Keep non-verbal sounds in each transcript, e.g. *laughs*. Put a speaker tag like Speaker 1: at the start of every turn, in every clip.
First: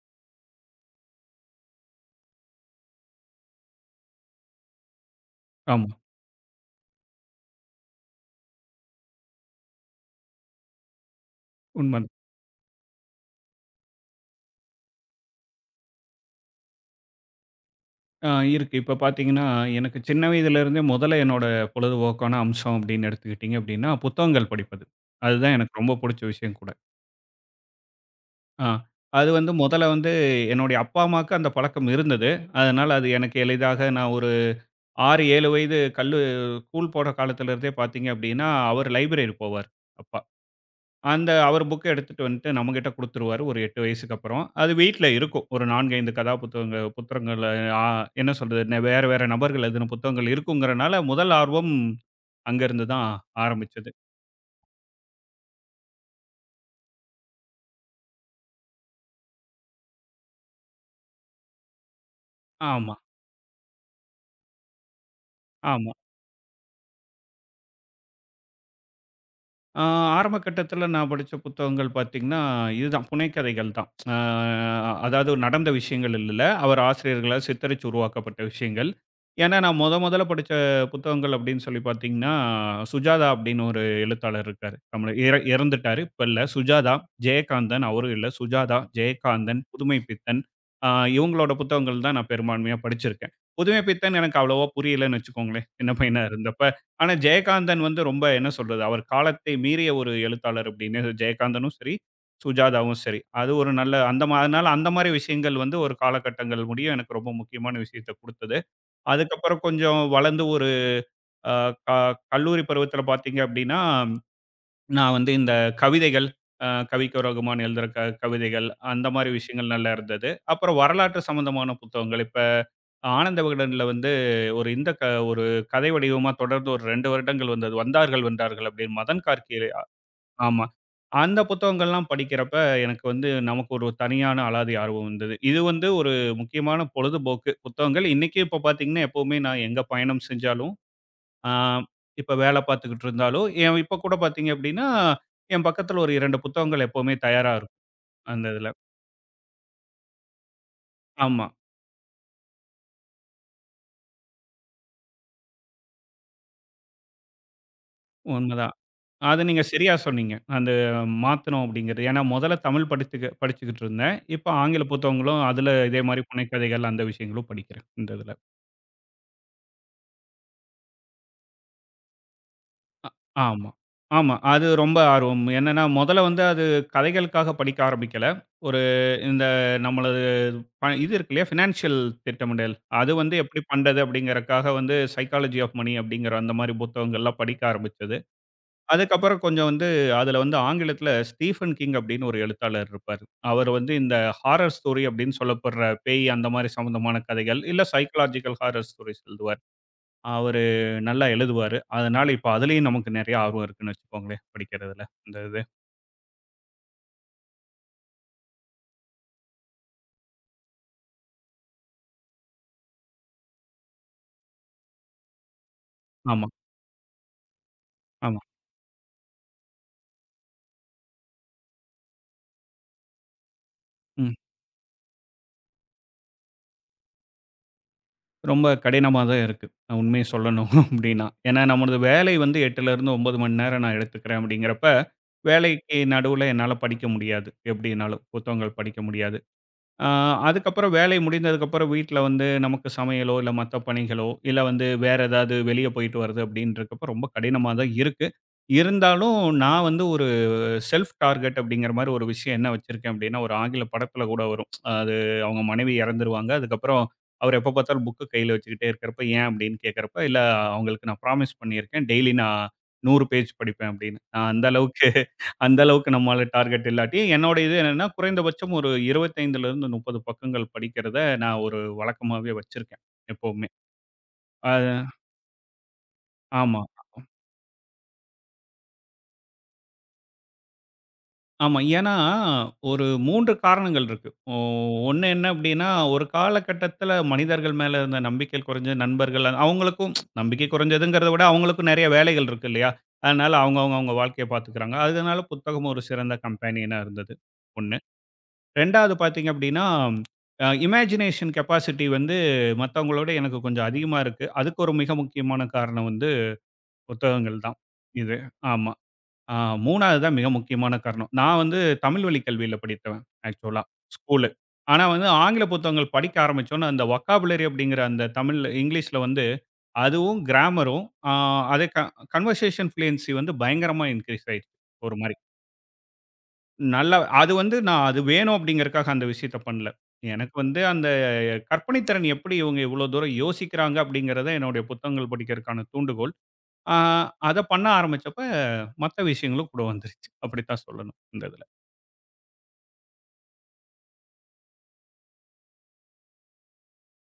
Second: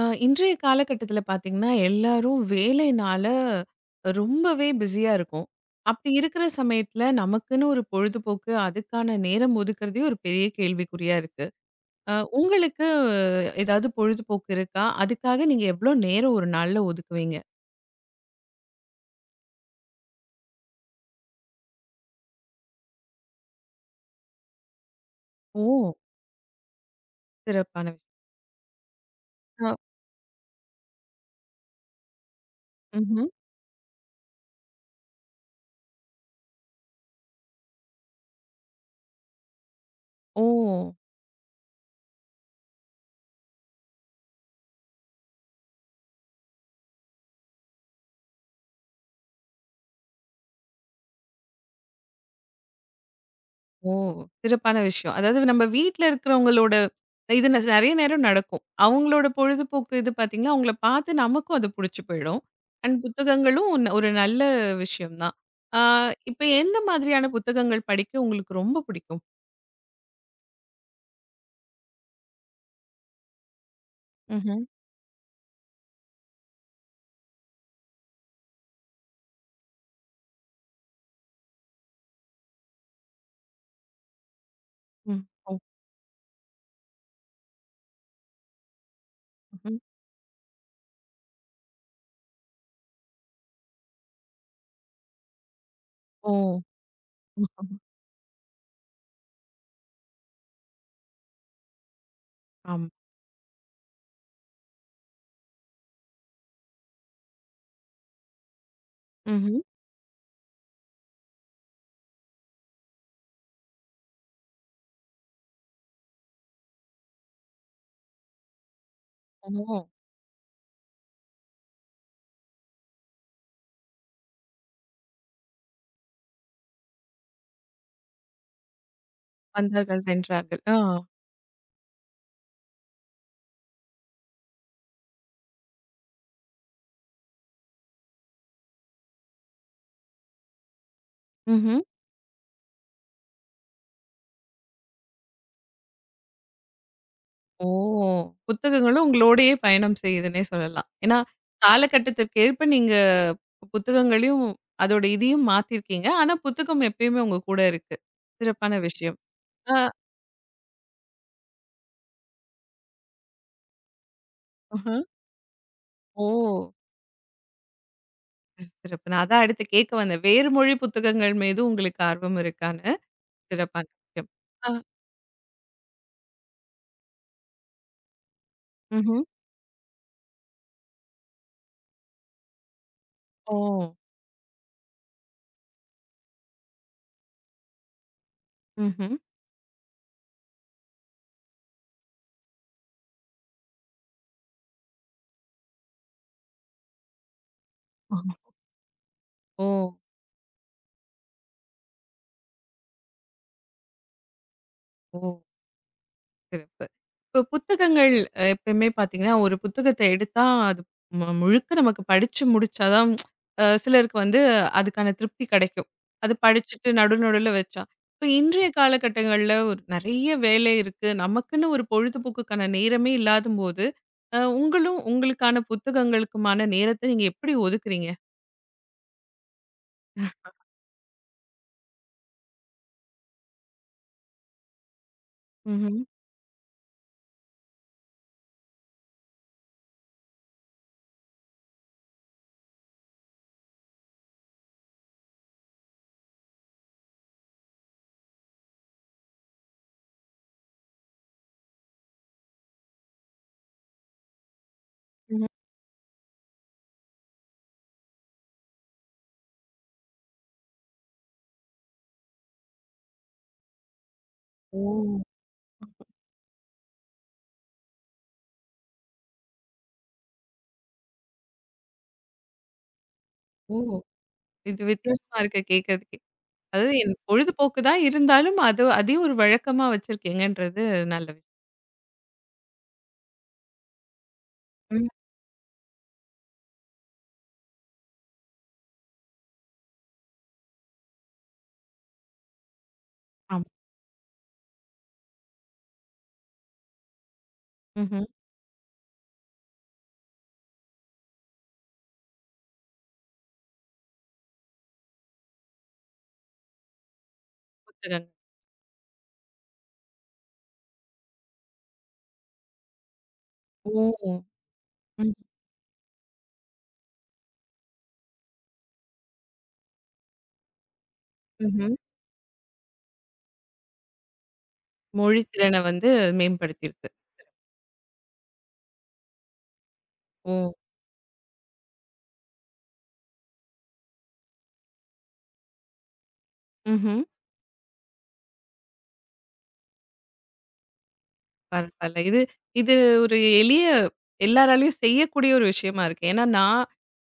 Speaker 1: இன்றைய காலகட்டத்தில பார்த்தீங்கன்னா, எல்லாரும் வேலைனால ரொம்பவே பிஸியா இருக்கோம்.
Speaker 2: ஆமா.
Speaker 1: அப்படி இருக்கிற சமயத்தில நமக்குன்னு ஒரு பொழுதுபோக்கு, அதுக்கான நேரம் ஒதுக்குறதே ஒரு பெரிய கேள்விக்குறியா இருக்கு.
Speaker 2: உண்ம.
Speaker 1: அ உங்களுக்கு ஏதாவது பொழுதுபோக்கு இருக்கா? அதுக்காக நீங்க எவ்வளோ நேரம் ஒரு நாள்ல ஒதுக்குவீங்க?
Speaker 2: ஆ இருக்கு. இப்ப பார்த்தீங்கன்னா, எனக்கு சின்ன வயதிலிருந்தே முதல்ல என்னோட பொழுதுபோக்கான அம்சம் அப்படின்னு எடுத்துக்கிட்டீங்க அப்படின்னா, புத்தகங்கள் படிப்பது. அதுதான்
Speaker 1: ஓ!
Speaker 2: எனக்கு ரொம்ப புடிச்ச விஷயம் கூட.
Speaker 1: சிறப்பான விஷயம்.
Speaker 2: ஆ அது வந்து
Speaker 1: அ
Speaker 2: முதல்ல வந்து என்னுடைய அப்பா, அம்மாவுக்கு அந்த பழக்கம் இருந்தது. அதனால அது
Speaker 1: ம்ஹ்ம்.
Speaker 2: எனக்கு எளிதாக நான் ஒரு 6, 7 வயது ஸ்கூல் போற காலத்திலிருந்தே பார்த்தீங்க அப்படின்னா, அவர் லைப்ரரி போவார், அப்பா.
Speaker 1: ஓ!
Speaker 2: அந்த அவர் புக்க எடுத்துட்டு வந்துட்டு நம்மகிட்ட குடுத்துருவாரு. ஒரு 8 வயசுக்கு அப்புறம். அது வீட்ல இருக்கும். ஒரு 4, 5 புத்தகங்கள்ல ஆ என்ன சொல்றது? வேற வேற நபர்கள் எழுதின புத்தகங்கள் இருக்குங்கிறனால முதல் ஆர்வம் அங்கருந்து தான் ஆரம்பிச்சது.
Speaker 1: ஓ! சிறப்பான விஷயம். அதாவது நம்ம வீட்ல இருக்கிறவங்களோட இது நெறைய நேரம் நடக்கும். அவங்களோட பொழுதுபோக்கு இது பார்த்தீங்கன்னா, அவங்கள பார்த்து நமக்கும் அது புடிச்சு போயிடும்.
Speaker 2: ஆமா,
Speaker 1: அண்ட் புத்தகங்களும் ஒரு நல்ல விஷயம் தான். ஆ
Speaker 2: ஆமா.
Speaker 1: இப்ப எந்த மாதிரியான புத்தகங்கள் படிக்க உங்களுக்கு ரொம்ப பிடிக்கும்?
Speaker 2: ஆ ஆரம்ப கட்டத்துல நான் படிச்ச புத்தகங்கள் பார்த்தீங்கன்னா, இதுதான் புனைகதைகள் தான். ஆ
Speaker 1: ம்ஹ்ம்.
Speaker 2: அதாவது நடந்த விஷயங்கள் இல்ல. அவர் ஆசிரியர்களால் சித்தரிச்சு உருவாக்கப்பட்ட விஷயங்கள். ஏன்னா, நான் மொதல்ல படிச்ச புத்தகங்கள் அப்படின்னு சொல்லி பார்த்தீங்கன்னா, சுஜாதா அப்படின்னு ஒரு எழுத்தாளர் இருக்காரு. தமிழ்
Speaker 1: ம். ஓ!
Speaker 2: இறந்துட்டாரு. இப்ப இல்ல. சுஜாதா, ஜெயகாந்தன் அவரும் இல்ல. சுஜாதா, ஜெயகாந்தன்,
Speaker 1: ம்ஹ்ம்.
Speaker 2: புதுமை பித்தன் ஆ இவங்களோட புத்தகங்கள் தான் நான் பெரும்பான்மையா படிச்சிருக்கேன். புதுமை பித்தன் எனக்கு அவ்வளவா புரியலன்னு வச்சுக்கோங்களேன். சின்ன பையனா
Speaker 1: ஓ!
Speaker 2: இருந்தப்ப. ஆனா, ஜெயகாந்தன் வந்து ரொம்ப என்ன சொல்றது, அவர் காலத்தை மீறிய ஒரு எழுத்தாளர் அப்படின்னு ஜெயகாந்தனும் சரி,
Speaker 1: ஆமா.
Speaker 2: சுஜாதாவும் சரி. அது ஒரு நல்ல அந்த அதனால அந்த மாரி விஷயங்கள் வந்து ஒரு காலகட்டங்கள் முடியும் எனக்கு ரொம்ப முக்கியமான விஷயத்த குடுத்தது.
Speaker 1: ம்ஹ்ம்.
Speaker 2: அதுக்கப்புறம் கொஞ்சம் வளர்ந்து ஒரு அ க கல்லூரி பருவத்தில பார்த்தீங்க அப்படின்னா நான் வந்து இந்த கவிதைகள், கவிக்கு ரகுமான் எழுதுற கவிதைகள் அந்த மாரி விஷயங்கள்
Speaker 1: ஓ!
Speaker 2: நல்லா இருந்தது. அப்புறம் வரலாற்று சம்மந்தமான புத்தகங்கள். இப்ப ஆனந்த விகடன்ல வந்து ஒரு இந்த ஒரு கதை வடிவமா தொடர்ந்து ஒரு 2 வருடங்கள் வந்தது. "வந்தார்கள் வென்றார்கள்" அப்படின்னு மதன் கார்க்கே.
Speaker 1: வந்தார்கள் வென்றார்கள்.
Speaker 2: ஆமா.
Speaker 1: ஆ.
Speaker 2: அந்த புத்தகங்கள்லாம் படிக்கிறப்ப எனக்கு வந்து நமக்கு ஒரு தனியான அலாதி ஆர்வம் இருந்தது. இது வந்து ஒரு முக்கியமான பொழுதுபோக்கு புத்தகங்கள். இன்னைக்கும் இப்ப பார்த்தீங்கன்னா, எப்பவுமே நான் எங்க பயணம் செஞ்சாலும் ஆ
Speaker 1: ம்ஹ்ம்.
Speaker 2: இப்ப வேல பார்த்துக்கிட்டு இருந்தாலும், என் இப்ப கூட பார்த்தீங்க அப்படின்னா, என் பக்கத்துல ஒரு 2 புத்தகங்கள் எப்பவுமே தயாரா
Speaker 1: ஓ!
Speaker 2: இருக்கும், அந்த இதுல.
Speaker 1: புத்தகங்களும் உங்களோடயே பயணம் செய்யுதுன்னே சொல்லலாம். ஏன்னா,
Speaker 2: ஆமா,
Speaker 1: காலகட்டத்திற்கு ஏற்ப நீங்க புத்தகங்களையும், அதோட இதையும் மாத்தியிருக்கீங்க. ஆனா, புத்தகம் எப்பயுமே உங்க கூட இருக்கு.
Speaker 2: உண்மதான்.
Speaker 1: சிறப்பான விஷயம்.
Speaker 2: அது நீங்க
Speaker 1: ஆ
Speaker 2: சரியா சொன்னீங்க. அந்த மாத்தணும் அப்படிங்கிறது. ஏன்னா முதல்ல தமிழ் படிச்சுக்கிட்டு இருந்தேன். இப்ப ஆங்கில
Speaker 1: அஹ.
Speaker 2: புத்தகங்களும், அதுல இதே மாரி
Speaker 1: ஓ!
Speaker 2: புனைக்கதைகள் அந்த விஷயங்களும் படிக்கிறேன், இந்த இதுல.
Speaker 1: சிறப்பு. நான் அதான் அடுத்து கேட்க வந்தேன். வேறு மொழி புத்தகங்கள் மீது உங்களுக்கு ஆர்வம் இருக்கான்னு.
Speaker 2: ஆமா.
Speaker 1: சிறப்பான விஷயம்.
Speaker 2: ஆமா. அது
Speaker 1: ஆ.
Speaker 2: ரொம்ப ஆர்வம். என்னன்னா, மொதல்ல வந்து அது கதைகளுக்காக படிக்க ஆரம்பிக்கல. ஒரு
Speaker 1: ம்ஹ்ம்.
Speaker 2: இந்த நம்மளது இது இருக்கு இல்லையா? ஃபினான்ஷியல் திட்டமிடல். அது வந்து
Speaker 1: ஓ!
Speaker 2: எப்படி பண்றது அப்படிங்கிறக்காக வந்து சைக்காலஜி ஆஃப் மனி அப்படிங்கிற அந்த மாரி புத்தகங்கள்லாம் படிக்க ஆரம்பிச்சது.
Speaker 1: ம்ஹ்ம்.
Speaker 2: அதுக்கப்புறம் கொஞ்சம் வந்து அதுல வந்து ஆங்கிலத்தில ஸ்டீஃபன் கிங் அப்படின்னு ஒரு எழுத்தாளர் இருப்பாரு. அவர் வந்து இந்த ஹாரர் ஸ்டோரி அப்படின்னு சொல்லப்படுற பேய் அந்த மாரி சம்மந்தமான கதைகள், இல்ல சைக்காலஜிக்கல் ஹாரர் ஸ்டோரிஸ் எழுதுவாரு.
Speaker 1: ஓ!
Speaker 2: அவரு நல்லா எழுதுவாரு. அதனால இப்ப அதிலயும் நமக்கு நெறைய ஆர்வம் இருக்குன்னு வச்சுக்கோங்களேன், படிக்கிறதுல இந்த
Speaker 1: ஓ!
Speaker 2: இது.
Speaker 1: சிறப்பு. இப்போ புத்தகங்கள் எப்பயுமே பார்த்தீங்கன்னா, ஒரு புத்தகத்த எடுத்தா, அது முழுக்க நமக்கு படிச்சு முடிச்சா தான் சிலருக்கு வந்து அதுக்கான திருப்தி கெடைக்கும். அது
Speaker 2: ஆமா,
Speaker 1: படிச்சுட்டு நடு நடுவுல வச்சா. இப்போ
Speaker 2: ஆமா.
Speaker 1: இன்றைய காலகட்டங்கள்ல ஒரு நெறைய வேலை இருக்கு. நமக்குன்னு ஒரு பொழுதுபோக்குக்கான நேரமே இல்லாதம்போது,
Speaker 2: ம்.
Speaker 1: உங்களும் உங்களுக்கான புத்தகங்களுக்குமான நேரத்த நீங்க எப்படி ஒதுக்குறீங்க?
Speaker 2: ரொம்ப கடினமா தான் இருக்கு. உண்மைய சொல்லணும் *laughs* அப்டின்னா. ஏன்னா நம்மளது வேலை வந்து 8லருந்து 9 மணி நேரம் நான் எடுத்துக்கிறேன் அப்டிங்கிறப்ப, வேலைக்கு
Speaker 1: ம்ஹ்ம்.
Speaker 2: நடுவுல என்னால படிக்க முடியாது. எப்டினாலும் புத்தகங்கள் படிக்க முடியாது. ஆ அதுக்கப்புறம் வேலை முடிந்ததுக்கப்புறம் வீட்ல வந்து நமக்கு சமையலோ, இல்ல மத்த பணிகளோ, இல்ல வந்து வேற ஏதாவது வெளிய போயிட்டு வர்றது அப்டின்றக்கப்ப ரொம்ப கடினமா தான் இருக்கு. இருந்தாலும் நான் வந்து ஒரு செல்ஃப் டார்கெட் அப்படிங்கிற மாதிரி ஒரு விஷயம் என்ன வச்சிருக்கேன் அப்படின்னா, ஒரு ஆங்கில படத்துல கூட வரும். அது
Speaker 1: ம்ஹ்ம்.
Speaker 2: அவங்க மனைவி இறந்துருவாங்க. அதுக்கப்புறம் அவர் எப்ப பார்த்தாலும் புக்க கையில வச்சுக்கிட்டே இருக்கிறப்ப, ஏன் அப்படின்னு கேட்கிறப்ப, இல்ல அவங்களுக்கு நான் ப்ராமிஸ் பண்ணியிருக்கேன். டெய்லி நான் 100 பேஜ் படிப்பேன் அப்படின்னு. நான்
Speaker 1: ஓ!
Speaker 2: அந்த அளவுக்கு நம்மால டார்கெட் இல்லாட்டி, என்னோட இது என்னன்னா குறைந்தபட்சம் ஒரு 25லிருந்து 30 பக்கங்கள் படிக்கிறத நான் ஒரு வழக்கமாவே வச்சிருக்கேன் எப்பவுமே.
Speaker 1: ஓ! இது
Speaker 2: அது
Speaker 1: வித்தியாசமா இருக்கு கேட்கறதுக்கே.
Speaker 2: ஆமா.
Speaker 1: அதாவது என் பொழுதுபோக்கு தான் இருந்தாலும், அது அதையும் ஒரு வழக்கமா வச்சிருக்கீங்கன்றது நல்ல விஷயம்.
Speaker 2: ஆமா. ஏன்னா, ஒரு 3 காரணங்கள் இருக்கு.
Speaker 1: ம்.
Speaker 2: ஒண்ணு என்ன அப்டின்னா, ஒரு காலகட்டத்தில மனிதர்கள் மேல இருந்த நம்பிக்கை குறைஞ்சு, நண்பர்கள் அவங்களுக்கும் நம்பிக்கை குறைஞ்சதுங்கிறத விட, அவங்களுக்கும் நெறைய வேலைகள் இருக்கு இல்லையா? அதனால
Speaker 1: ஆமா.
Speaker 2: அவங்க அவங்க அவங்க வாழ்க்கைய பார்த்துக்கிறாங்க. அதனால புத்தகம் ஒரு சிறந்த கம்பேனியனா இருந்தது. 1.
Speaker 1: ம்ஹ்ம்.
Speaker 2: 2வது பார்த்தீங்க அப்டின்னா, இமேஜினேஷன் கெப்பாசிட்டி வந்து மத்தவங்களோட எனக்கு கொஞ்சம் அதிகமா இருக்கு. அதுக்கு ஒரு மிக முக்கியமான காரணம் வந்து புத்தகங்கள் தான்.
Speaker 1: புத்தகங்கள்.
Speaker 2: இது. ஆமா. ஆ 3வது தான் மிக முக்கியமான காரணம். நான் வந்து தமிழ் வழி கல்வியில படித்தவன் ஆக்சுவலா
Speaker 1: ஓ!
Speaker 2: ஸ்கூலு. ஆனா வந்து
Speaker 1: ம்,
Speaker 2: ஆங்கில புத்தகங்கள் படிக்க ஆரம்பிச்சோனே அந்த வொக்காபுலரி அப்படிங்கிற அந்த தமிழ் இங்கிலீஷ்ல வந்து அதுவும் கிராமரும் ஆ அதே
Speaker 1: ம்ஹ்ம்.
Speaker 2: க கன்வர்சேஷன் ஃப்ளூயன்சி வந்து பயங்கரமா இன்கிரீஸ் ஆயிடுச்சு ஒரு மாரி.
Speaker 1: மொழி திறன வந்து மேம்படுத்தியிருக்கு.
Speaker 2: நல்லா அது வந்து நான் அது வேணும் அப்படிங்கிறக்காக அந்த விஷயத்த பண்ணல. எனக்கு
Speaker 1: ஓ!
Speaker 2: வந்து அந்த கற்பனை திறன் எப்படி இவங்க இவ்வளோ தூரம் யோசிக்கிறாங்க அப்படிங்கிறத என்னுடைய புத்தகங்கள் படிக்கிறதுக்கான தூண்டுகோல். ஆ
Speaker 1: ம்ஹ்ம்.
Speaker 2: அத பண்ண ஆரம்பிச்சப்ப மத்த விஷயங்களும் கூட வந்துருச்சு. அப்படித்தான் சொல்லணும் இந்த இதுல.
Speaker 1: பரவால்ல. இது இது ஒரு எளிய எல்லாராலயும் செய்யக்கூடிய ஒரு விஷயமா இருக்கு. ஏன்னா, நான்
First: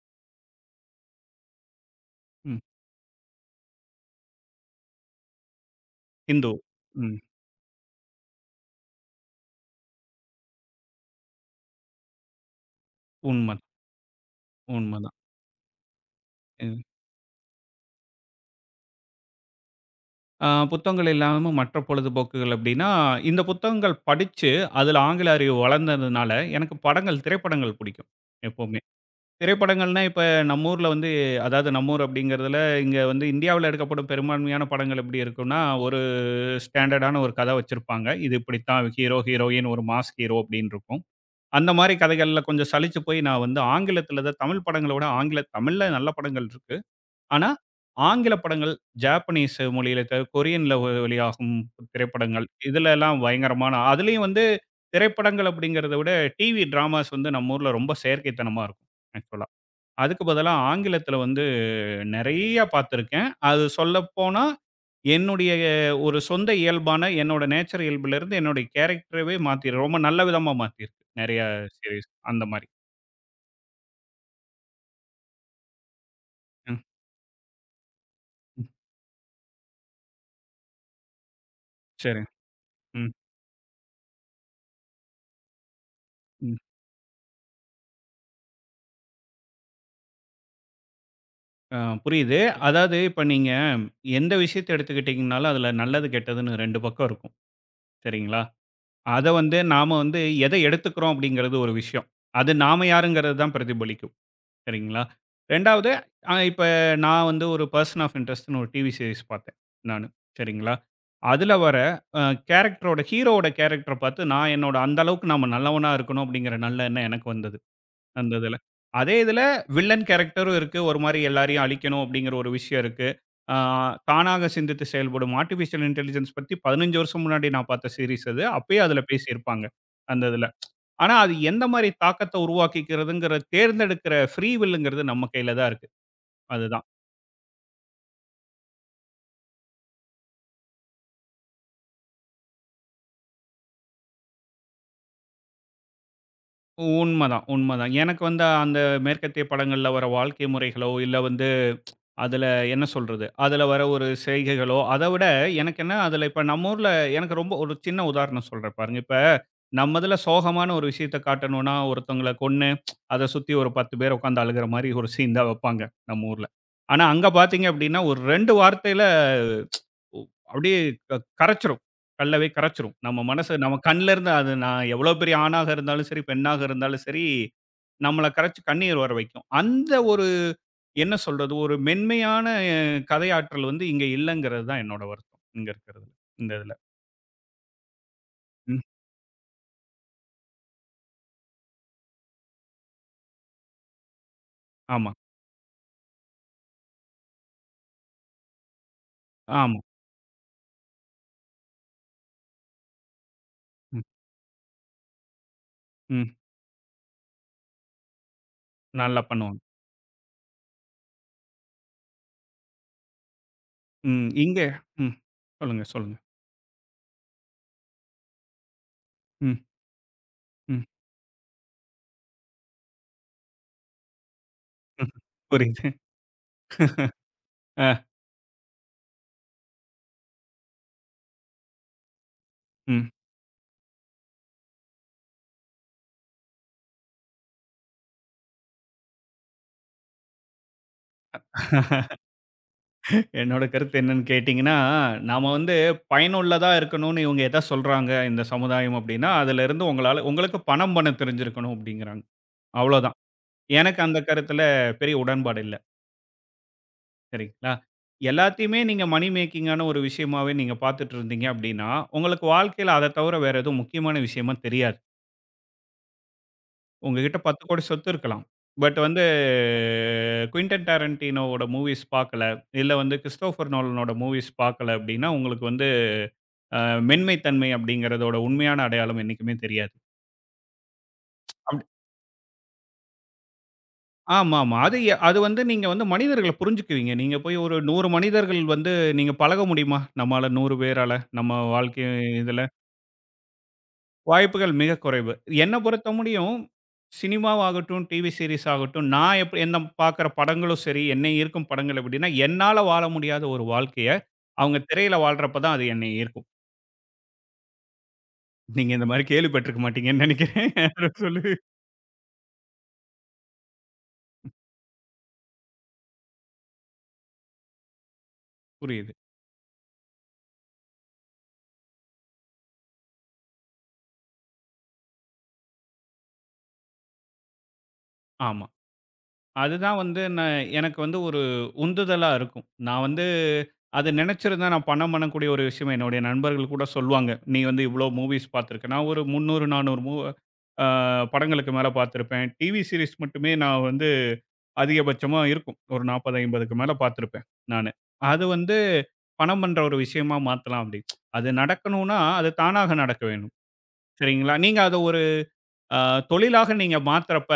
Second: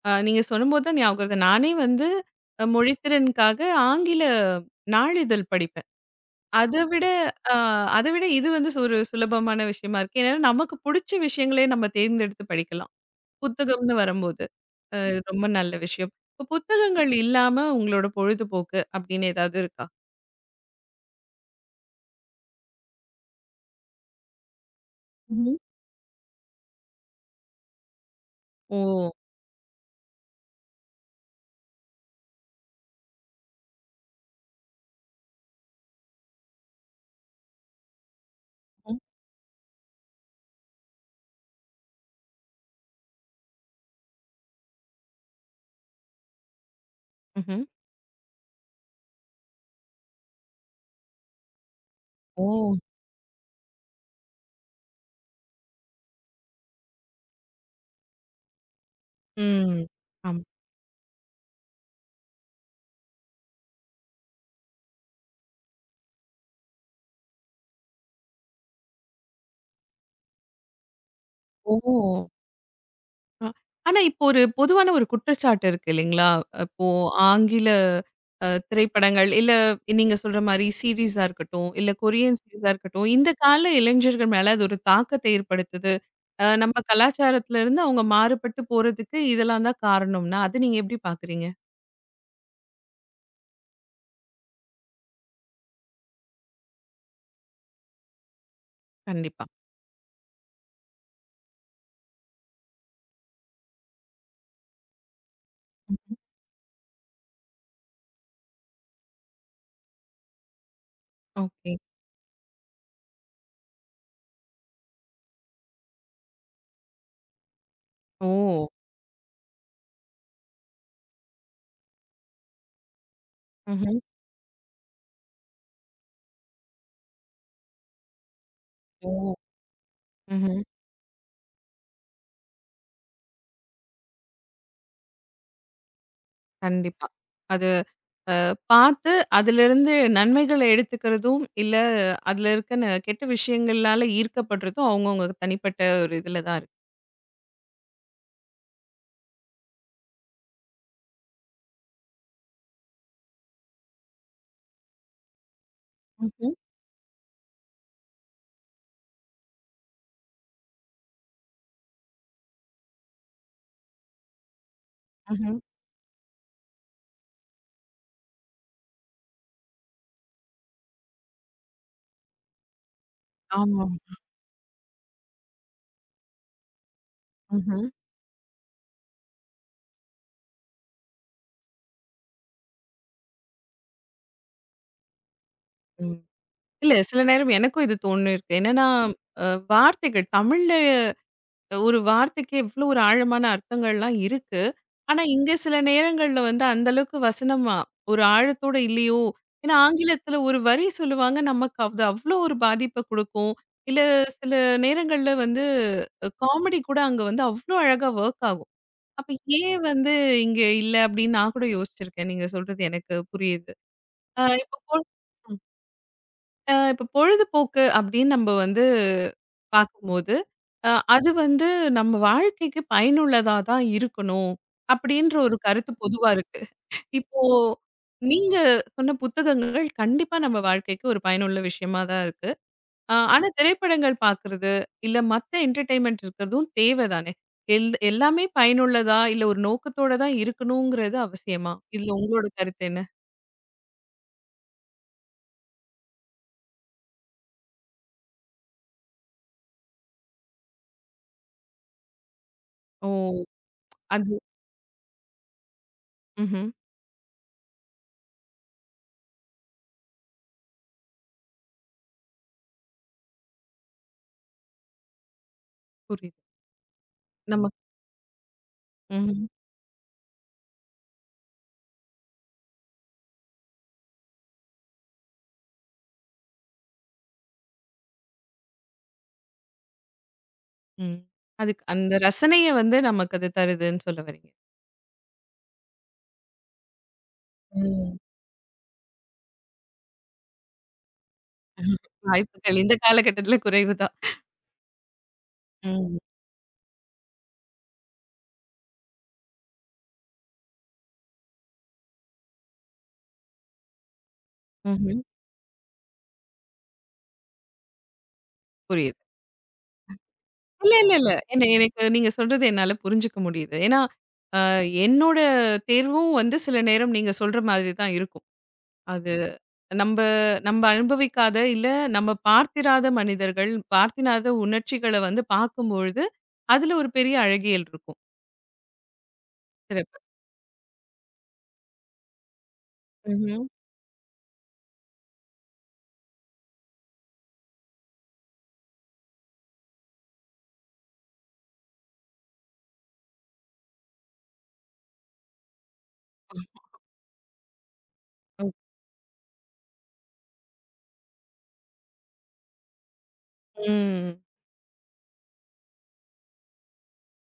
Speaker 1: நீங்க சொல்லும்போது தான் ஞாபகம் வருது. நானே வந்து
Speaker 2: ம்.
Speaker 1: மொழித்திறனுக்காக ஆங்கில நாளிதழ் படிப்பேன்.
Speaker 2: ஹிந்து.
Speaker 1: அத விட
Speaker 2: ம்.
Speaker 1: அ அத விட இது வந்து ஒரு சுலபமான விஷயமா இருக்கு. ஏன்னா, நமக்கு புடிச்ச விஷயங்களே நம்ம தேர்ந்தெடுத்து படிக்கலாம்.
Speaker 2: உண்மதான்,
Speaker 1: புத்தகம்னு வரும்போது. அ
Speaker 2: உண்மதான்.
Speaker 1: ரொம்ப நல்ல விஷயம். இப்ப
Speaker 2: ம்.
Speaker 1: புத்தகங்கள் இல்லாம உங்களோட பொழுதுபோக்கு அப்படின்னு ஏதாவது இருக்கா?
Speaker 2: புத்தகங்கள் இல்லாம மற்ற பொழுதுபோக்குகள் அப்படின்னா, இந்த புத்தகங்கள் படிச்சு அதுல ஆங்கில அறிவு
Speaker 1: ம்ஹ்ம்.
Speaker 2: வளர்ந்ததுனால எனக்கு படங்கள், திரைப்படங்கள் பிடிக்கும் எப்பவுமே.
Speaker 1: ஓ!
Speaker 2: திரைப்படங்கள்னா இப்ப நம்ம ஊர்ல வந்து அதாவது நம்ம ஊர் அப்படிங்கிறதுல இங்க வந்து இந்தியாவுல எடுக்கப்படும் பெரும்பான்மையான படங்கள் எப்படி இருக்கும்னா, ஒரு ஸ்டாண்டர்டான ஒரு கதை வச்சிருப்பாங்க. இது இப்படித்தான்
Speaker 1: ம்.
Speaker 2: ஹீரோ, ஹீரோயின், ஒரு மாஸ் ஹீரோ அப்படின்னு இருக்கும். அந்த மாரி கதைகள்ல கொஞ்சம் சலிச்சு போய் நான் வந்து ஆங்கிலத்தில தான் தமிழ் படங்கள விட ஆங்கில தமிழ்ல நல்ல படங்கள் இருக்கு. ஆனா,
Speaker 1: ம்ஹ்ம்.
Speaker 2: ஆங்கில படங்கள், ஜாப்பனீஸ் மொழியில கொரியன்ல வெளியாகும்
Speaker 1: ஓ!
Speaker 2: திரைப்படங்கள், இதுலலாம் பயங்கரமான அதுலயும் வந்து திரைப்படங்கள் அப்படிங்கிறத விட டிவி டிராமாஸ் வந்து நம்ம ஊர்ல ரொம்ப செயற்கைத்தனமா இருக்கும் ஆக்சுவலா.
Speaker 1: ம்.
Speaker 2: அதுக்கு
Speaker 1: ஆமா.
Speaker 2: பதிலா ஆங்கிலத்தில வந்து நிறைய பார்த்துருக்கேன். அது சொல்லப்போனா, என்னுடைய ஒரு சொந்த இயல்பான என்னோட நேச்சர் இயல்புலருந்து என்னுடைய கேரக்டரவே ரொம்ப நல்ல விதமா மாத்திருக்கு. நிறைய
Speaker 1: ஓ!
Speaker 2: சீரிஸ் அந்த மாரி.
Speaker 1: அ ஆனா இப்போ ஒரு பொதுவான ஒரு குற்றச்சாட்டு இருக்கு இல்லைங்களா?
Speaker 2: ம்,
Speaker 1: இப்போ ஆங்கில
Speaker 2: ம்.
Speaker 1: திரைப்படங்கள் இல்ல நீங்க சொல்ற மாரி சீரிஸா இருக்கட்டும், இல்ல
Speaker 2: சரி.
Speaker 1: கொரியன் சீரிஸா இருக்கட்டும்,
Speaker 2: ம்,
Speaker 1: இந்த கால இளைஞர்கள் மேல அது ஒரு தாக்கத்தை ஏற்படுத்துது.
Speaker 2: ம்.
Speaker 1: நம்ம கலாச்சாரத்துல இருந்து அவங்க மாறுபட்டு போறதுக்கு இதெல்லாம் தான் காரணம்னா, அத நீங்க எப்படி பார்க்குறீங்க?
Speaker 2: ஆ புரியுது. அதாவது இப்ப நீங்க எந்த விஷயத்த எடுத்துக்கிட்டீங்கனாலும், அதுல நல்லது, கெட்டதுன்னு 2 பக்கம் இருக்கும். சரிங்களா? அத
Speaker 1: கண்டிப்பா.
Speaker 2: வந்து நாம வந்து எத எடுத்துக்கிறோம் அப்படிங்கிறது ஒரு விஷயம். அது நாம யாருங்கிறது தான் பிரதிபலிக்கும். சரிங்களா? 2வது இப்ப நான் வந்து ஒரு பர்சன் ஆஃப் இன்ட்ரெஸ்ட்ன்னு ஒரு டிவி சீரிஸ் பார்த்தேன் நானு. சரிங்களா? அதுல
Speaker 1: ஓகே.
Speaker 2: வர அ ஹீரோவோட கேரக்டர பார்த்து நான் என்னோட அந்த அளவுக்கு நாம நல்லவனா இருக்கணும் அப்படிங்கிற நல்ல எண்ணம் எனக்கு வந்தது. அந்த இதுல.
Speaker 1: ஓ!
Speaker 2: அதே இதுல வில்லன் கேரக்டரும் இருக்கு. ஒரு மாரி எல்லாரையும் அழிக்கணும் அப்படிங்கிற ஒரு விஷயம் இருக்கு. ஆ
Speaker 1: ம்ஹ்ம்.
Speaker 2: தானாக சிந்தித்து செயல்படும் ஆர்டிபிஷியல் இன்டெலிஜென்ஸ் பத்தி 15 வருஷம் முன்னாடி நான் பார்த்த சீரிஸ் அது. அப்பயே அதுல
Speaker 1: ஓ!
Speaker 2: பேசியிருப்பாங்க. அந்த இதுல.
Speaker 1: ம்ஹ்ம்.
Speaker 2: ஆனா, அது எந்த மாரி தாக்கத்த உருவாக்கிக்கிறதுங்கிற தேர்ந்தெடுக்கிற ஃப்ரீ வில்லுங்கிறது நம்ம கையில தான் இருக்கு. அதுதான்.
Speaker 1: கண்டிப்பா. அது பார்த்து அதிலிருந்து நன்மைகள எடுத்துக்கிறதும், இல்ல அதில இருக்க கெட்ட விஷயங்கள்னால ஈர்க்கப்படுறதும் அவங்கவங்க தனிப்பட்ட ஒரு இதில தான் இருக்கு.
Speaker 2: உண்மதான். எனக்கு வந்து அந்த மேற்கத்திய படங்கள்ல வர வாழ்க்கை முறைகளோ, இல்ல வந்து அதுல என்ன சொல்றது? அதுல வர ஒரு செய்கைகளோ, அத விட எனக்கு என்ன அதுல இப்ப
Speaker 1: ம்ஹ்ம்.
Speaker 2: நம்ம ஊர்ல எனக்கு ரொம்ப ஒரு சின்ன உதாரணம் சொல்றேன் பாருங்க. இப்ப நம்ம இதுல சோகமான ஒரு விஷயத்த காட்டணும்னா, ஒருத்தவங்கள கொன்னு அத சுத்தி ஒரு 10 பேர் உட்காந்து அழுகுற மாரி ஒரு சீன் தான்
Speaker 1: ம்ஹ்ம்.
Speaker 2: வைப்பாங்க, நம்ம ஊர்ல. ஆனா, அங்க பார்த்தீங்க அப்டின்னா, ஒரு 2 வார்த்தையில அப்படியே க கரைச்சுரும். கல்லவே கரைச்சுரும். நம்ம மனசு நம்ம
Speaker 1: ஆமா.
Speaker 2: கண்லருந்து அது நான் எவ்வளோ பெரிய ஆணாக இருந்தாலும் சரி, பெண்ணாக இருந்தாலும் சரி,
Speaker 1: ம்ஹ்ம்.
Speaker 2: நம்மள கரைச்சு கண்ணீர் வர வைக்கும். அந்த ஒரு என்ன சொல்றது? ஒரு மென்மையான கதையாற்றல் வந்து இங்க இல்லங்கிறது தான் என்னோட வருத்தம். இங்க இருக்கிறதுல.
Speaker 1: ம்.
Speaker 2: இந்த இதுல.
Speaker 1: இல்ல சில நேரம் எனக்கும் இது தோணியிருக்கு.
Speaker 2: ம்.
Speaker 1: என்னன்னா, அ வார்த்தைகள் தமிழ்ல ஒரு வார்த்தைக்கு எவ்ளோ ஒரு ஆழமான அர்த்தங்கள்லாம் இருக்கு.
Speaker 2: ஆமா,
Speaker 1: ஆனா, இங்க சில நேரங்கள்ல வந்து அந்த அளவுக்கு வசனமா ஒரு ஆழத்தோட இல்லையோ! ஏன்னா,
Speaker 2: ஆமா.
Speaker 1: ஆங்கிலத்தில ஒரு வரி சொல்லுவாங்க. நமக்கு அது அவ்ளோ ஒரு பாதிப்ப குடுக்கும். இல்ல
Speaker 2: ம்,
Speaker 1: சில நேரங்கள்ல வந்து
Speaker 2: ம்.
Speaker 1: காமெடி கூட அங்க வந்து அவ்ளோ அழகா வொர்க் ஆகும்.
Speaker 2: நல்லா
Speaker 1: அப்ப
Speaker 2: பண்ணுவாங்க.
Speaker 1: ஏன் வந்து இங்க இல்ல அப்டின்னு நான் கூட யோசிச்சிருக்கேன். நீங்க சொல்றது எனக்கு புரியுது.
Speaker 2: ம். இங்க
Speaker 1: இப்போ
Speaker 2: ம். சொல்லுங்க, சொல்லுங்க.
Speaker 1: இப்ப பொழுதுபோக்கு அப்படின்னு நம்ம வந்து
Speaker 2: ம்,
Speaker 1: பார்க்கும்போது,
Speaker 2: ம்.
Speaker 1: அது வந்து நம்ம வாழ்க்கைக்கு பயனுள்ளதா தான் இருக்கணும்,
Speaker 2: ம்,
Speaker 1: அப்படின்ற ஒரு
Speaker 2: புரியுது.
Speaker 1: கருத்து பொதுவா இருக்கு. இப்போ
Speaker 2: அ.
Speaker 1: நீங்க சொன்ன புத்தகங்கள் கண்டிப்பா நம்ம வாழ்க்கைக்கு ஒரு பயனுள்ள விஷயமா தான் இருக்கு.
Speaker 2: ம்.
Speaker 1: ஆனா திரைப்படங்கள் பார்க்கறது, இல்ல மத்த என்டர்டெயின்மென்ட் இருக்கிறதும் தேவை தானே? எல்லாமே பயனுள்ளதா, இல்ல ஒரு நோக்கத்தோட தான் இருக்கணுங்கிறது அவசியமா? இதுல உங்களோட கருத்து என்ன?
Speaker 2: என்னோட கருத்து என்னன்னு கேட்டீங்கன்னா, நாம வந்து பயனுள்ளதா இருக்கணும்னு இவங்க எத சொல்றாங்க இந்த சமுதாயம் அப்டின்னா, அதிலிருந்து உங்களால உங்களுக்கு பணம் பண்ண தெரிஞ்சிருக்கணும் அப்டிங்கிறாங்க.
Speaker 1: ஓ!
Speaker 2: அவ்வளோதான். எனக்கு அந்த
Speaker 1: அது
Speaker 2: கருத்துல பெரிய உடன்பாடு இல்ல.
Speaker 1: ம்ஹ்ம்.
Speaker 2: சரிங்களா? எல்லாத்தையுமே நீங்க மணி மேக்கிங்கான ஒரு விஷயமாவே நீங்க பார்த்துட்டு இருந்தீங்க அப்டின்னா, உங்களுக்கு வாழ்க்கையில அத தவிர வேற எதுவும் முக்கியமான விஷயமா தெரியாது.
Speaker 1: புரியுது.
Speaker 2: உங்ககிட்ட 10
Speaker 1: நம்ம
Speaker 2: கோடி சொத்து இருக்கலாம். பட் வந்து
Speaker 1: ம்ஹ்ம்.
Speaker 2: குயின்டன் டாரன்டினோவோட மூவிஸ் பார்க்கல, இல்ல வந்து கிறிஸ்டோபர் நோலனோட மூவிஸ் பார்க்கல அப்டின்னா உங்களுக்கு வந்து அ மென்மை தன்மை அப்படிங்கிறதோட உண்மையான அடையாளம் என்னைக்குமே தெரியாது.
Speaker 1: ம். அதுக்கு
Speaker 2: அப்டி
Speaker 1: அந்த ரசனைய வந்து நமக்கு அது தருதுன்னு சொல்ல வரீங்க.
Speaker 2: ஆமாமா. அது அது வந்து நீங்க வந்து மனிதர்கள புரிஞ்சுக்குவீங்க. நீங்க போய் ஒரு 100
Speaker 1: ம்.
Speaker 2: மனிதர்கள் வந்து நீங்க பழக முடியுமா? நம்மால 100 பேரால, நம்ம வாழ்க்கை இதுல.
Speaker 1: வாய்ப்புகள் இந்த காலகட்டத்தில குறைவு தான்.
Speaker 2: வாய்ப்புகள் மிக குறைவு. என்ன பொறுத்த
Speaker 1: ம்.
Speaker 2: முடியும், சினிமாவாகட்டும், டிவி சீரிஸ் ஆகட்டும், நான் என்ன பார்க்குற படங்களும் சரி, என்னை ஈர்க்கும் படங்கள் எப்படின்னா, என்னால வாழ முடியாத ஒரு வாழ்க்கைய, அவங்க திரையில
Speaker 1: ம்ஹ்ம்.
Speaker 2: வாழ்றப்ப தான் அது என்னை ஈர்க்கும். நீங்க இந்த
Speaker 1: புரியுது.
Speaker 2: மாரி கேள்விப்பட்டுருக்க மாட்டீங்கன்னு நெனைக்கிறேன்.
Speaker 1: இல்ல,
Speaker 2: அத
Speaker 1: இல்ல, இல்ல.
Speaker 2: சொல்லு *laughs*
Speaker 1: என்ன எனக்கு நீங்க சொல்றது என்னால புரிஞ்சுக்க முடியுது. ஏன்னா, அ என்னோட தேர்வும் வந்து சில நேரம் நீங்க சொல்ற மாதிரி தான் இருக்கும்.
Speaker 2: புரியுது.
Speaker 1: அது நம்ப நம்ப அனுபவிக்காத, இல்ல நம்ம பார்த்திராத மனிதர்கள், பார்த்திராத உணர்ச்சிகள வந்து பார்க்கும்பொழுது, அதுல ஒரு பெரிய அழகியல் இருக்கும்.
Speaker 2: ஆமா. அதுதான்
Speaker 1: சிறப்பு.
Speaker 2: வந்து நான் எனக்கு வந்து ஒரு உந்துதலா இருக்கும். நான் வந்து
Speaker 1: ம்ஹ்ம்.
Speaker 2: அத நினைச்சிருந்தா நான் பணம் பண்ணக்கூடிய ஒரு விஷயம் என்னுடைய நண்பர்கள் கூட சொல்லுவாங்க. "நீ வந்து இவ்வளோ மூவிஸ் பார்த்துருக்க." நான் ஒரு 300, 400 மூ அ படங்களுக்கு மேல பார்த்துருப்பேன். டிவி சீரிஸ் மட்டுமே நான் வந்து அதிகபட்சமா இருக்கும். ஒரு 40, 50க்கு மேல பார்த்துருப்பேன் நானு. அது
Speaker 1: ஓ.
Speaker 2: வந்து பணம் பண்ற ஒரு விஷயமா மாத்தலாம் அப்படி. அது நடக்கணும்னா, அது தானாக நடக்க வேணும்.
Speaker 1: ம்.
Speaker 2: சரிங்களா? நீங்க அத ஆ, தொழிலாக நீங்க மாத்துறப்ப,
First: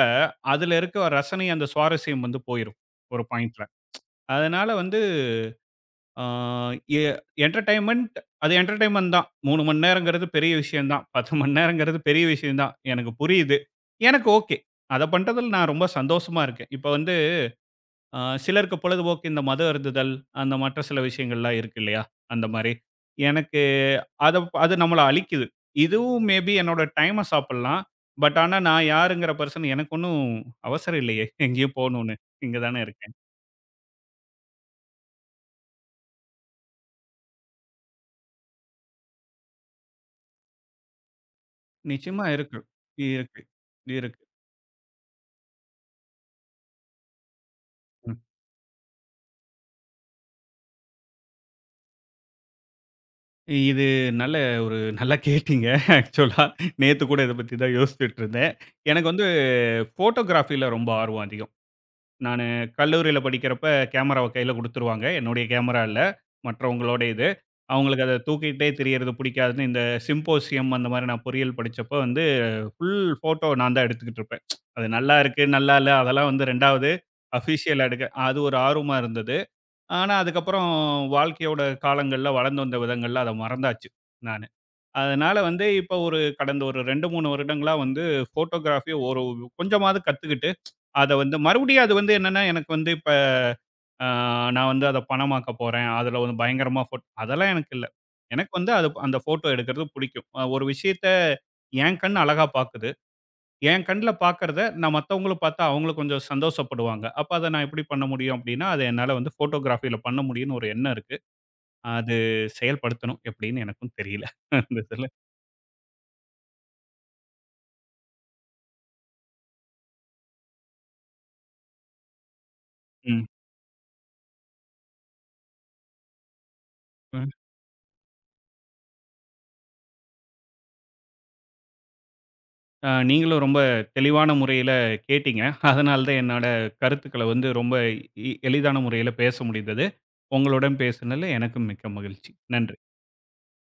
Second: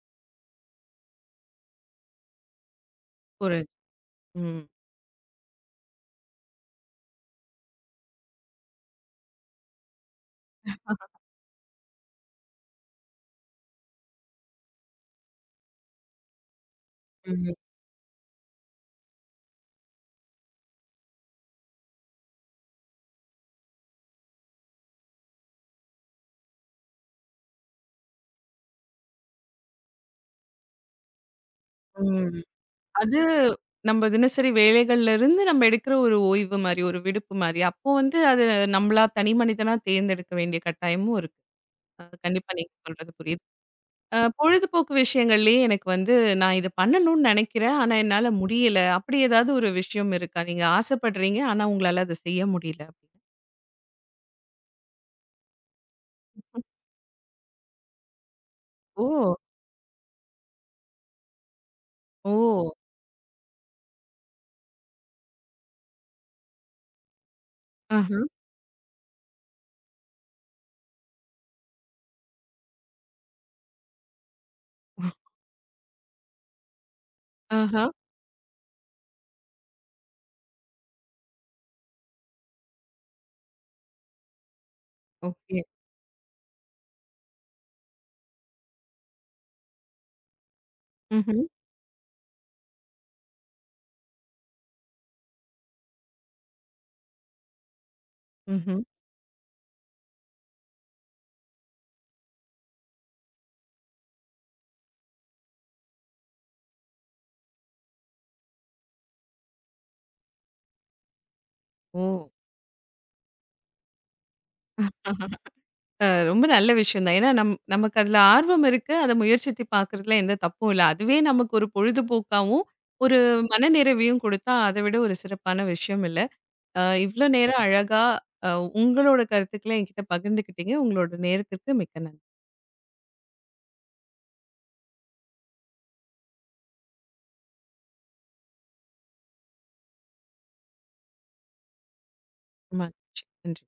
Speaker 2: அதுல இருக்க ரசனை, அந்த சுவாரஸ்யம் வந்து போயிரும். ஒரு பாயிண்ட்ல.
Speaker 1: புரியுது. ம்.
Speaker 2: அதனால வந்து ஆ எ என்டர்டெயின்மென்ட் அது என்டர்டெயின்மென்ட் தான். 3 மணி நேரங்கிறது பெரிய விஷயம் தான். 10 மணி நேரங்கிறது பெரிய விஷயம் தான். எனக்கு புரியுது. எனக்கு ஓகே. அத பண்றதுல நான் ரொம்ப சந்தோஷமா இருக்கேன். இப்ப வந்து
Speaker 1: ம்.
Speaker 2: ஆ, சிலருக்கு பொழுதுபோக்கு இந்த மது அருந்துதல், அந்த மற்ற சில விஷயங்கள்லாம் இருக்கு இல்லையா? அந்த மாரி. எனக்கு அத அது நம்மள அழிக்குது. இதுவும் மேபி என்னோட டைம சாப்பிடலாம். பட் ஆனா, நான் யாருங்கிற பெர்சன் எனக்கு ஒண்ணும் அவசரம் இல்லையே! எங்கேயும் போணும்னு.
Speaker 1: ம்.
Speaker 2: இங்க தானே இருக்கேன்.
Speaker 1: அது நம்ம தினசரி வேலைகள்ல இருந்து நம்ம எடுக்கிற ஒரு ஓய்வு மாரி, ஒரு விடுப்பு மாரி. அப்போ வந்து அது நம்மளா தனி மனிதனா தேர்ந்தெடுக்க வேண்டிய கட்டாயமும் இருக்கு.
Speaker 2: நிச்சயமா
Speaker 1: கண்டிப்பா
Speaker 2: இருக்கு.
Speaker 1: நீங்க சொல்றது
Speaker 2: இருக்கு,
Speaker 1: புரியுது.
Speaker 2: இருக்கு.
Speaker 1: பொழுதுபோக்கு விஷயங்கள்லயே எனக்கு வந்து நான் இத பண்ணணும்னு நெனைக்கிறேன். ஆனா
Speaker 2: ம்.
Speaker 1: என்னால முடியல. அப்படி ஏதாவது ஒரு விஷயம் இருக்கா? நீங்க ஆசைப்படுறீங்க. ஆனா உங்களால அத செய்ய முடியல அப்படின்னு.
Speaker 2: இது நல்ல ஒரு நல்லா கேட்டீங்க ஆக்சுவலா. நேத்து கூட இத பத்தி தான் யோசிச்சுட்டு இருந்தேன். எனக்கு வந்து
Speaker 1: ஓ!
Speaker 2: ஃபோட்டோகிராஃபில ரொம்ப ஆர்வம் அதிகம். நானு
Speaker 1: ஓ!
Speaker 2: கல்லூரியில படிக்கிறப்ப கேமராவ கையில குடுத்துருவாங்க. என்னுடைய கேமரா இல்ல. மற்றவங்களோட இது. அவங்களுக்கு
Speaker 1: ஆஹ.
Speaker 2: அத தூக்கிட்டே திரியறது பிடிக்காதுன்னு இந்த சிம்போசியம் அந்த மாரி நான் பொறியியல் படிச்சப்ப வந்து ஃபுல் ஃபோட்டோ நான் தான் எடுத்துக்கிட்டு இருப்பேன். அது நல்லா இருக்கு, நல்லா இல்ல அதெல்லாம் வந்து 2வது
Speaker 1: ஆஹ.
Speaker 2: அஃபிஷியலா எடுக்க அது ஒரு ஆர்வமா இருந்தது. ஆனா அதுக்கப்புறம் வாழ்க்கையோட காலங்கள்ல வளர்ந்து வந்த விதங்கள்ல அத மறந்தாச்சு நானு. அதனால
Speaker 1: ஓகே.
Speaker 2: வந்து இப்ப ஒரு கடந்த ஒரு 2, 3 வருடங்களா வந்து ஃபோட்டோகிராஃபிய ஒரு கொஞ்சமாவது கத்துக்கிட்டேன். அத வந்து
Speaker 1: ம்ஹ்ம்.
Speaker 2: மறுபடியும் அது வந்து என்னன்னா, எனக்கு வந்து இப்ப அ நான் வந்து அத பணமாக்க போறேன். அதுல வந்து பயங்கரமா அதெல்லாம் எனக்கு இல்ல. எனக்கு வந்து
Speaker 1: ம்ஹ்ம்.
Speaker 2: அது அந்த ஃபோட்டோ எடுக்கிறது புடிக்கும். ஒரு விஷயத்த என் கண் அழகா பாக்குது. என் கண்ல பாக்கறத நான் மத்தவங்களும் பாத்தா அவங்களும் கொஞ்சம் சந்தோஷப்படுவாங்க. அப்ப அத நான் எப்படி பண்ண முடியும் அப்படின்னா, அத என்னால வந்து ஃபோட்டோகிராஃபியில பண்ண முடியும்னு ஒரு எண்ணம் இருக்கு.
Speaker 1: ஓ!
Speaker 2: அது செயல்படுத்தணும் எப்படின்னு எனக்கும் தெரியல. *laughs* அந்த இதுல.
Speaker 1: ரொம்ப நல்ல விஷயம் தான். ஏன்னா நமக்கு அதுல ஆர்வம் இருக்கு. அத முயற்சித்து பார்க்கறதுல எந்த தப்பும் இல்ல. அதுவே நமக்கு ஒரு பொழுதுபோக்காவும், ஒரு
Speaker 2: ம்.
Speaker 1: மனநிறைவையும் குடுத்தா, அத விட ஒரு சிறப்பான விஷயம் இல்ல. இவ்ளோ நேரம் அழகா அ உங்களோட கருத்துக்கள என்கிட்ட பகிர்ந்துக்கிட்டீங்க. உங்களோட நேரத்திற்கு மிக்க நன்றி.
Speaker 2: நீங்களும் ரொம்ப தெளிவான முறையில கேட்டீங்க. அதனால தான் என்னோட கருத்துக்கள வந்து ரொம்ப எளிதான முறையில பேச முடிந்தது. உங்களுடன் பேசினதில எனக்கும் மிக்க மகிழ்ச்சி. நன்றி.
Speaker 1: ரொம்ப மகிழ்ச்சி. நன்றி.